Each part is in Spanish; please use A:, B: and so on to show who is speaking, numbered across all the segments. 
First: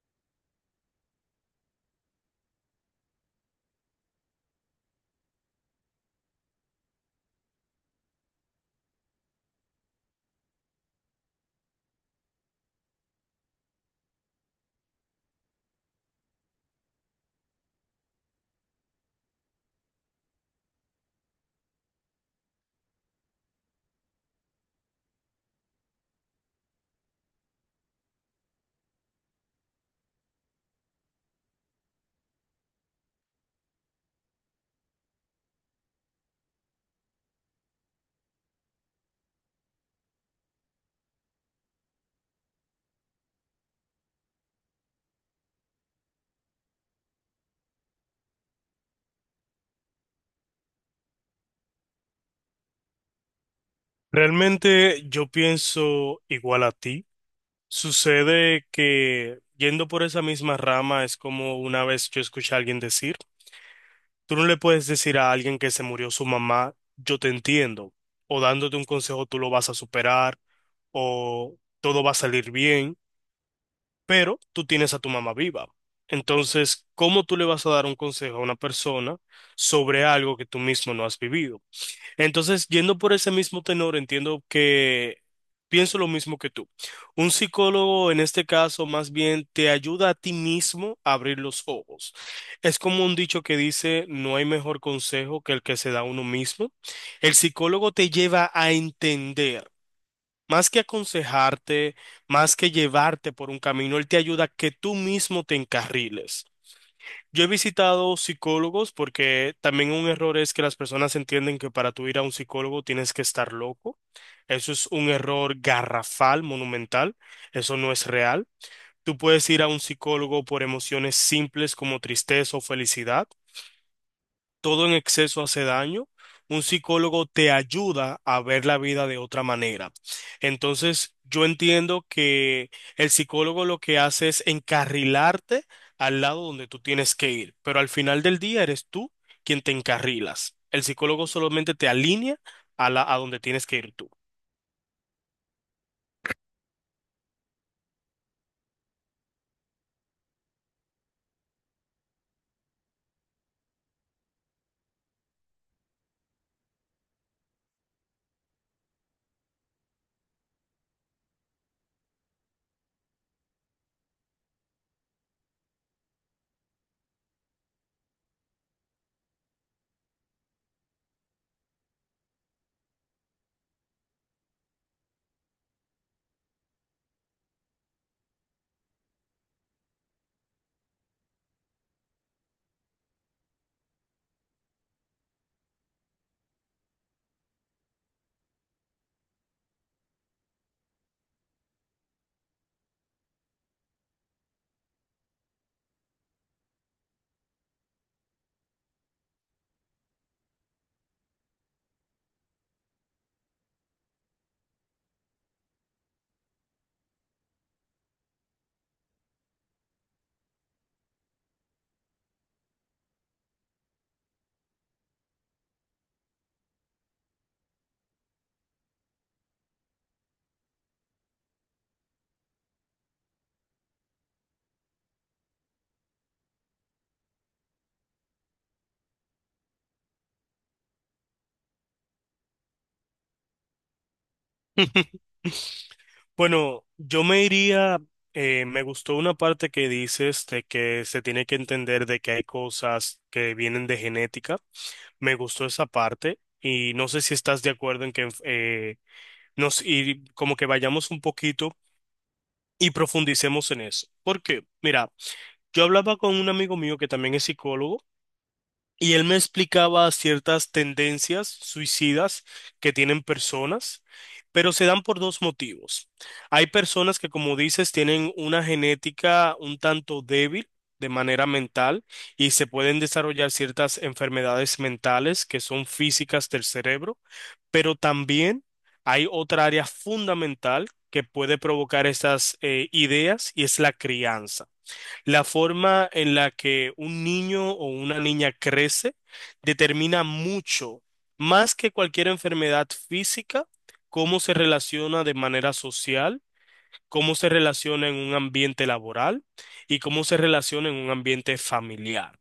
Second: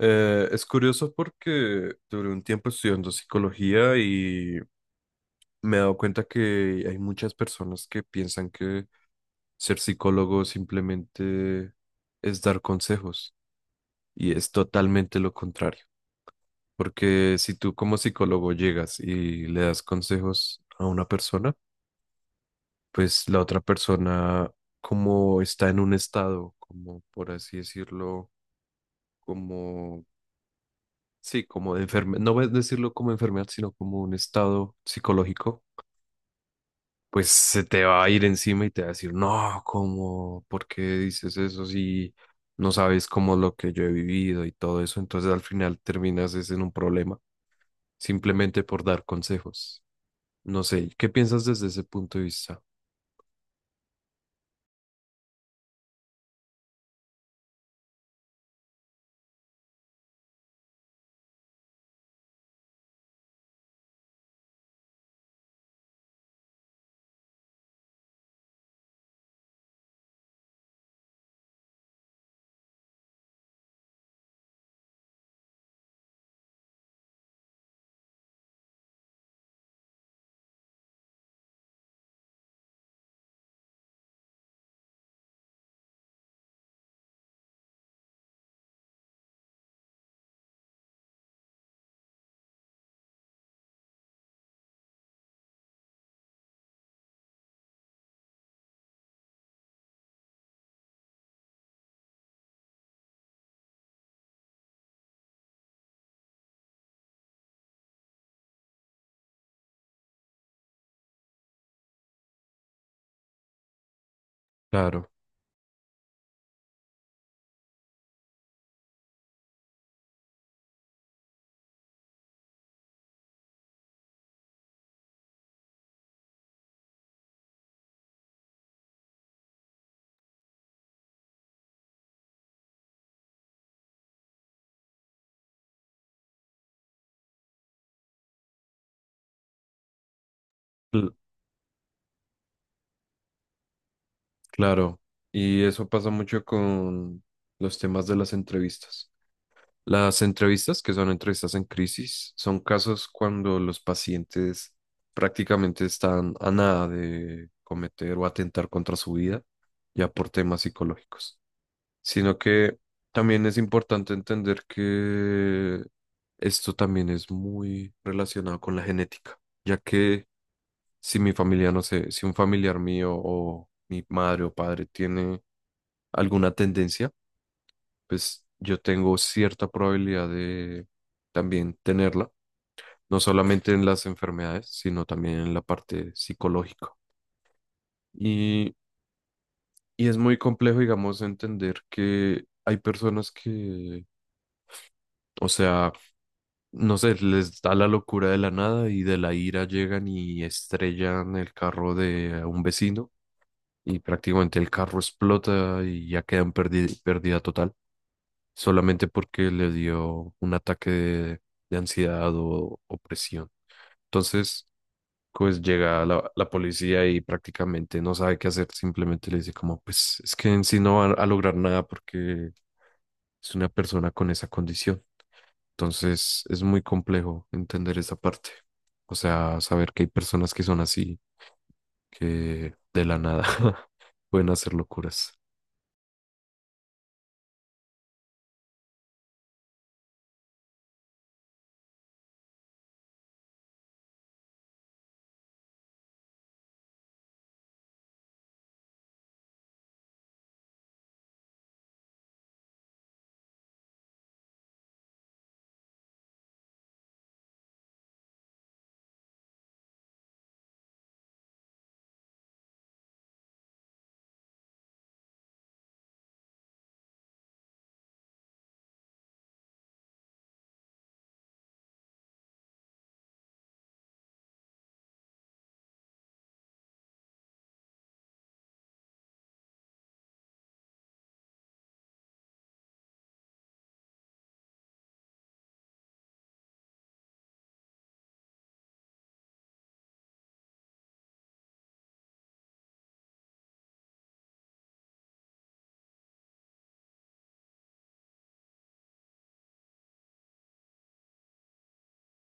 A: Es curioso porque duré un tiempo estudiando psicología y me he dado cuenta que hay muchas personas que piensan que ser psicólogo simplemente es dar consejos y es totalmente lo contrario. Porque si tú como psicólogo llegas y le das consejos a una persona, pues la otra persona como está en un estado, como por así decirlo, como sí, como de enfermedad, no voy a decirlo como enfermedad, sino como un estado psicológico, pues se te va a ir encima y te va a decir, no, ¿cómo? ¿Por qué dices eso si no sabes cómo lo que yo he vivido y todo eso? Entonces al final terminas es en un problema, simplemente por dar consejos. No sé, ¿qué piensas desde ese punto de vista?
B: Realmente yo pienso igual a ti. Sucede que yendo por esa misma rama es como una vez yo escuché a alguien decir, tú no le puedes decir a alguien que se murió su mamá, yo te entiendo, o dándote un consejo tú lo vas a superar, o todo va a salir bien, pero tú tienes a tu mamá viva. Entonces, ¿cómo tú le vas a dar un consejo a una persona sobre algo que tú mismo no has vivido? Entonces, yendo por ese mismo tenor, entiendo que pienso lo mismo que tú. Un psicólogo en este caso más bien te ayuda a ti mismo a abrir los ojos. Es como un dicho que dice, no hay mejor consejo que el que se da a uno mismo. El psicólogo te lleva a entender. Más que aconsejarte, más que llevarte por un camino, él te ayuda a que tú mismo te encarriles. Yo he visitado psicólogos porque también un error es que las personas entienden que para tú ir a un psicólogo tienes que estar loco. Eso es un
A: Claro,
B: error garrafal, monumental. Eso no es real. Tú puedes ir a un psicólogo por emociones simples como tristeza o felicidad, todo en exceso hace daño. Un psicólogo te ayuda a ver la vida de otra manera. Entonces, yo entiendo que el psicólogo lo que hace es encarrilarte al lado donde tú tienes que ir, pero al final del día eres tú quien te encarrilas. El
A: cl-
B: psicólogo solamente te alinea a la, a donde tienes que ir tú.
A: claro. Y eso pasa mucho con los temas de las entrevistas. Las entrevistas, que son entrevistas en crisis, son casos cuando los pacientes prácticamente están a nada de cometer o atentar contra su vida, ya por temas psicológicos. Sino que también es importante entender que esto también es muy relacionado con la genética, ya que si mi familia, no sé, si un familiar mío o mi madre o padre tiene alguna tendencia, pues yo tengo cierta probabilidad de también tenerla, no solamente en las enfermedades, sino también en la parte psicológica. Y, y es muy complejo, digamos, entender que hay personas que, o sea, no sé, les da la locura de la nada y de la ira llegan y estrellan el carro de un vecino y prácticamente el carro explota y ya quedan pérdida total. Solamente porque le dio un ataque de ansiedad o opresión. Entonces, pues llega la policía y prácticamente no sabe qué hacer, simplemente le dice como, pues es que en sí no va a lograr nada porque es una persona con esa condición. Entonces, es muy complejo entender esa parte. O sea, saber que hay personas que son así, que de la nada pueden hacer locuras.
B: Bueno, yo me iría, me gustó una parte que dices de que se tiene que entender de que hay cosas que vienen de genética. Me gustó esa parte y no sé si estás de acuerdo en que nos y como que vayamos un poquito y profundicemos en eso. Porque, mira, yo hablaba con un amigo mío que también es psicólogo. Y él me explicaba ciertas tendencias suicidas que tienen personas, pero se dan por dos motivos. Hay personas que, como dices, tienen una genética un tanto débil de manera mental y se pueden desarrollar ciertas enfermedades mentales que son físicas del cerebro, pero también hay otra área fundamental que puede provocar estas ideas, y es la crianza. La forma en la que un niño o una niña crece determina mucho, más que cualquier enfermedad física, cómo se relaciona de manera social, cómo se relaciona en un ambiente laboral y cómo se relaciona en un ambiente familiar.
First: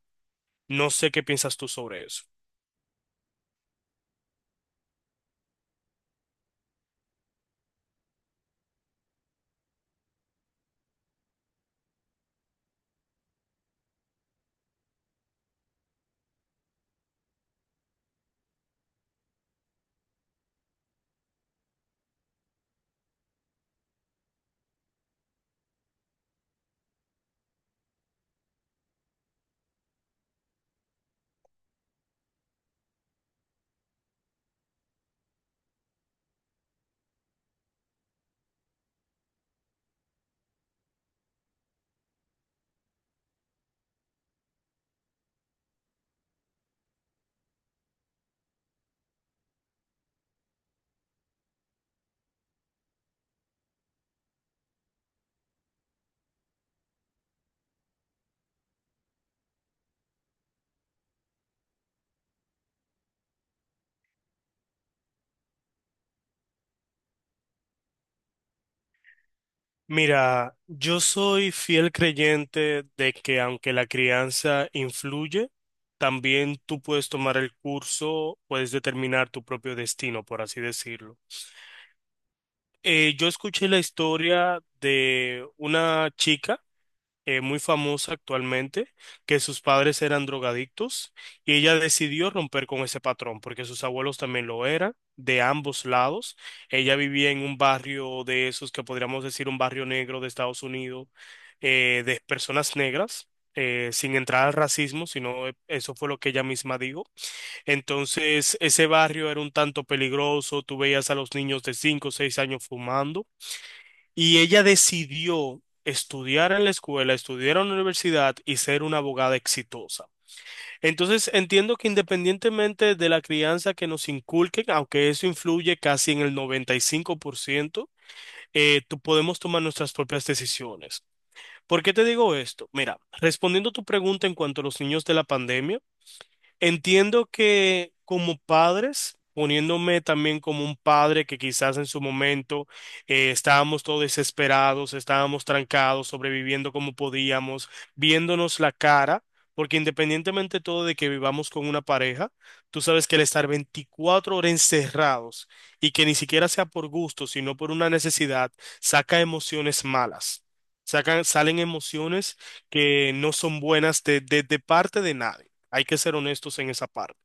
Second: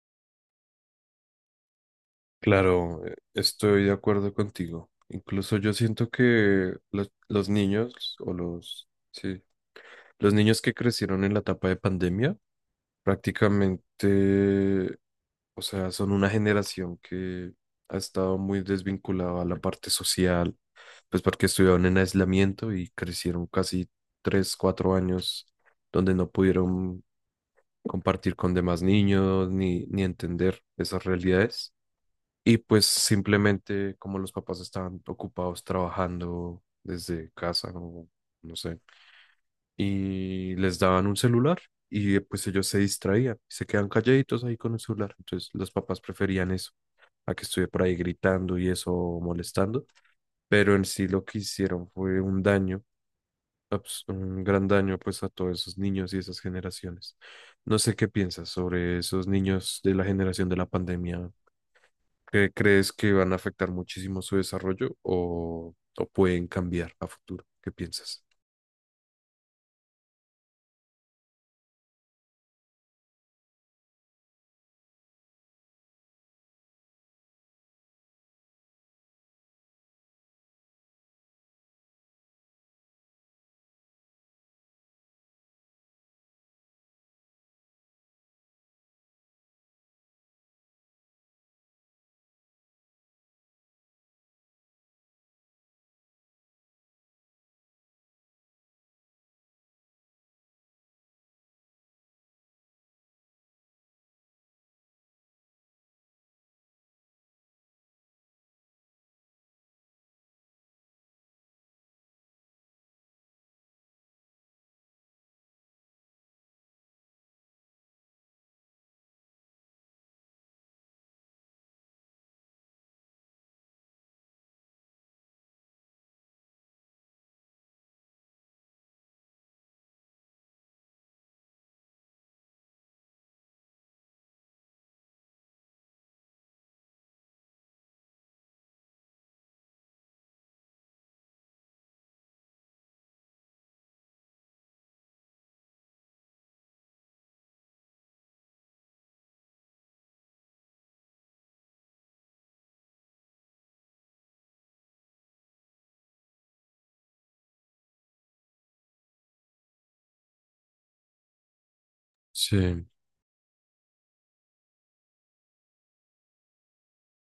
B: No sé qué piensas tú sobre eso.
A: Claro, estoy de acuerdo contigo. Incluso yo siento que los niños o los, sí, los niños que crecieron en la etapa de pandemia, prácticamente, o sea, son una generación que ha estado muy desvinculada a la parte social, pues porque estuvieron en aislamiento y crecieron casi tres, cuatro años donde no pudieron compartir con demás niños ni entender esas realidades. Y pues simplemente como los papás estaban ocupados trabajando desde casa o no sé, y les daban un celular y pues ellos se distraían, se quedan calladitos ahí con el celular. Entonces los papás preferían eso a que estuviera por ahí gritando y eso molestando, pero en sí lo que hicieron fue un daño, un gran daño pues a todos esos niños y esas generaciones. No sé qué piensas sobre esos niños de la generación de la pandemia. ¿Crees que van a afectar muchísimo su desarrollo o pueden cambiar a futuro? ¿Qué piensas?
B: Mira, yo soy fiel creyente de que aunque la crianza influye, también tú puedes tomar el curso, puedes determinar tu propio destino, por así decirlo. Yo escuché la historia de una chica muy famosa actualmente, que sus padres eran drogadictos y ella decidió romper con ese patrón porque sus abuelos también lo eran, de ambos lados. Ella vivía en un barrio de esos que podríamos decir un barrio negro de Estados Unidos, de personas negras. Sin entrar al racismo, sino eso fue lo que ella misma dijo. Entonces, ese barrio era un tanto peligroso, tú veías a los niños de 5 o 6 años fumando y ella decidió estudiar en la escuela, estudiar en la universidad y ser una abogada exitosa. Entonces, entiendo que independientemente de la crianza que nos inculquen, aunque eso influye casi en el 95%, tú podemos tomar nuestras propias decisiones. ¿Por qué te digo esto? Mira, respondiendo a tu pregunta en cuanto a los niños de la pandemia, entiendo que como padres, poniéndome también como un padre que quizás en su momento estábamos todos desesperados, estábamos trancados, sobreviviendo como podíamos, viéndonos la cara, porque independientemente todo de que vivamos con una pareja, tú sabes que el estar 24 horas encerrados y que ni siquiera sea por gusto, sino por una necesidad, saca emociones malas. Sacan, salen emociones
A: Sí,
B: que no son buenas de, de parte de nadie. Hay que ser honestos en esa parte.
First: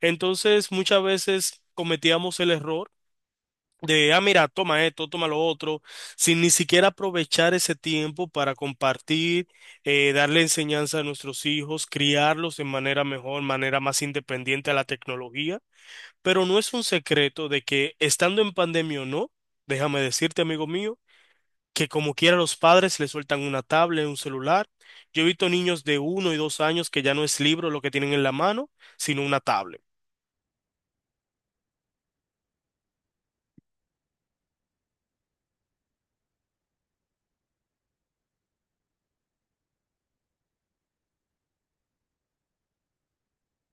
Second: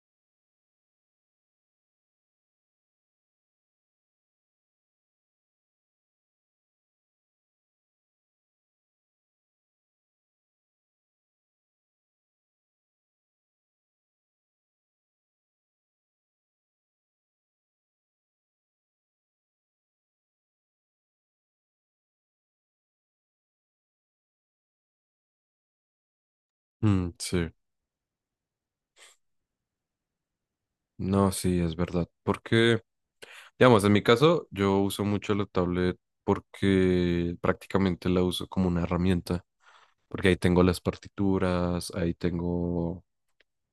B: Entonces, muchas veces cometíamos el error de, ah, mira, toma esto, toma lo otro, sin ni siquiera aprovechar ese tiempo para compartir, darle enseñanza a nuestros hijos, criarlos de manera mejor, manera más independiente a la tecnología. Pero no es un secreto de que estando en pandemia o no, déjame decirte, amigo mío, que como quiera los padres le sueltan una tablet, un celular. Yo he visto niños de uno y dos años que
A: mm,
B: ya no es
A: sí.
B: libro lo que tienen en la mano, sino una tablet.
A: No, sí, es verdad. Porque, digamos, en mi caso, yo uso mucho la tablet porque prácticamente la uso como una herramienta. Porque ahí tengo las partituras, ahí tengo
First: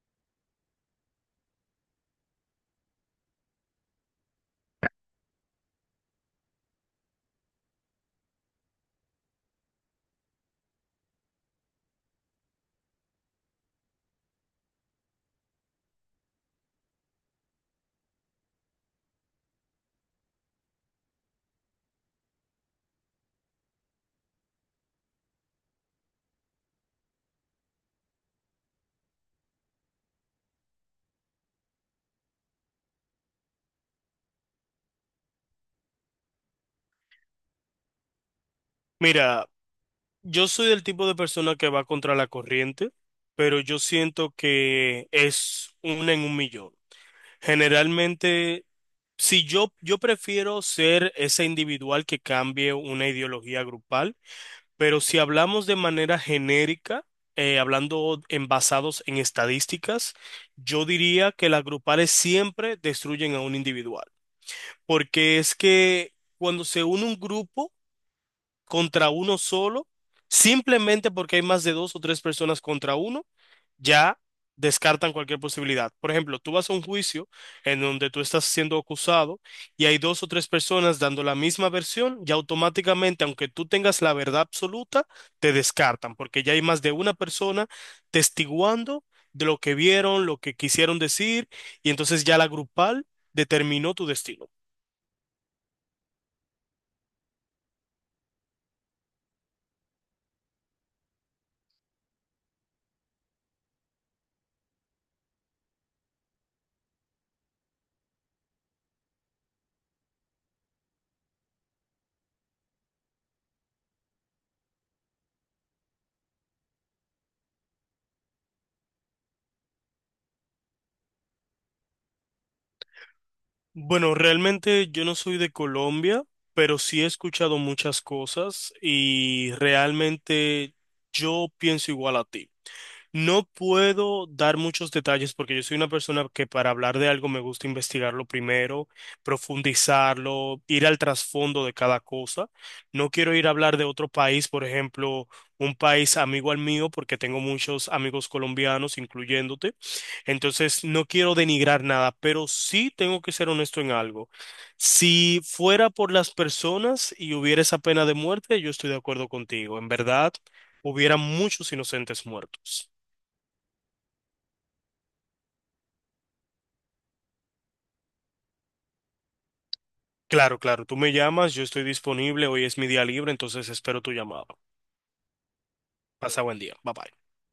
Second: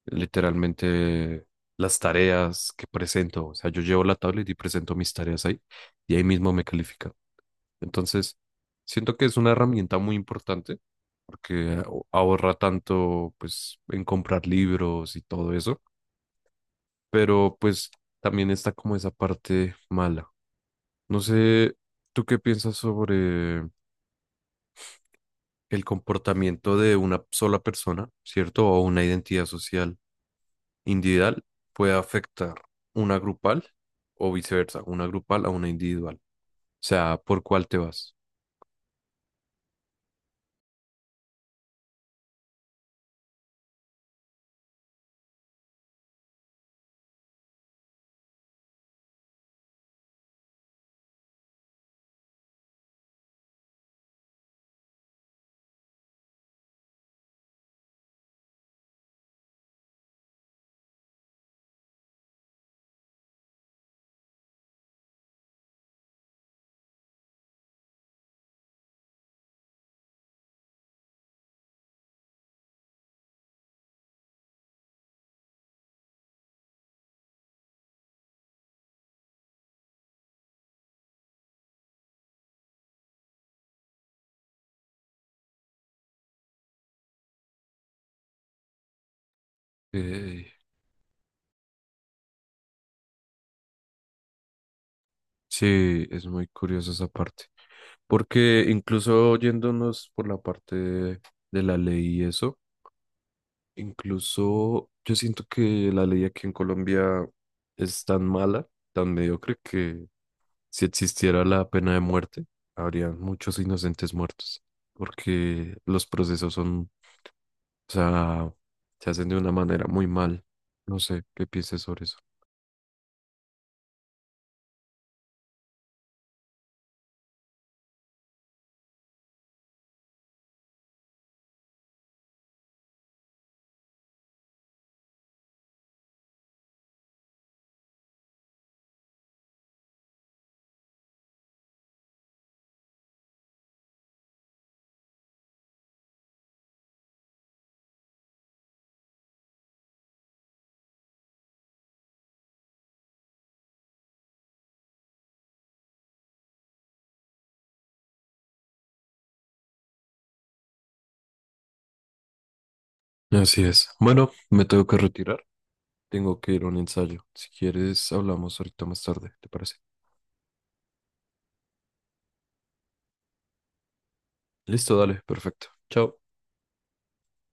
A: literalmente las tareas que presento. O sea, yo llevo la tablet y presento mis tareas ahí y ahí mismo me califican. Entonces, siento que es una herramienta muy importante porque ahorra tanto pues en comprar libros y todo eso, pero pues también está como esa parte mala. No sé, ¿tú qué piensas sobre el comportamiento de una sola persona, ¿cierto? O una identidad social individual puede afectar una grupal o viceversa, una grupal a una individual. O sea, ¿por cuál te vas?
B: Mira, yo soy del tipo de persona que va contra la corriente, pero yo siento que es una en un millón. Generalmente, si yo prefiero ser ese individual que cambie una ideología grupal. Pero si hablamos de manera genérica, hablando en basados en estadísticas, yo diría que las grupales siempre destruyen a un individual. Porque es que cuando se une un grupo contra uno solo, simplemente porque hay más de dos o tres personas contra uno, ya descartan cualquier posibilidad. Por ejemplo, tú vas a un juicio en donde tú estás siendo acusado y hay dos o tres personas dando la misma versión, ya automáticamente, aunque tú tengas la verdad absoluta, te descartan, porque ya hay más de una persona testiguando de lo que vieron, lo
A: Eh,
B: que quisieron decir, y entonces ya la grupal determinó tu destino.
A: Sí, es muy curiosa esa parte. Porque incluso yéndonos por la parte de la ley y eso, incluso yo siento que la ley aquí en Colombia es tan mala, tan mediocre, que si existiera la pena de muerte, habría muchos inocentes muertos. Porque los procesos son, o sea, se hacen de una manera muy mal. No sé qué pienses sobre eso.
B: Bueno, realmente yo no soy de Colombia, pero sí he escuchado muchas cosas y realmente yo pienso igual a ti. No puedo dar muchos detalles porque yo soy una persona que para hablar de algo me gusta investigarlo primero, profundizarlo, ir al trasfondo de cada cosa. No quiero ir a hablar de otro país, por ejemplo, un país amigo al mío, porque tengo muchos amigos colombianos, incluyéndote. Entonces, no quiero denigrar nada, pero sí tengo que ser honesto en algo. Si fuera por las personas y hubiera esa pena de muerte, yo estoy de acuerdo contigo. En verdad, hubiera muchos inocentes muertos.
A: Así es. Bueno, me tengo que retirar. Tengo que ir a un ensayo. Si quieres, hablamos ahorita más tarde, ¿te parece?
B: Claro, claro, tú me llamas, yo estoy disponible, hoy es mi día libre, entonces espero tu llamada.
A: Listo, dale, perfecto. Chao.
B: Pasa buen día, bye bye.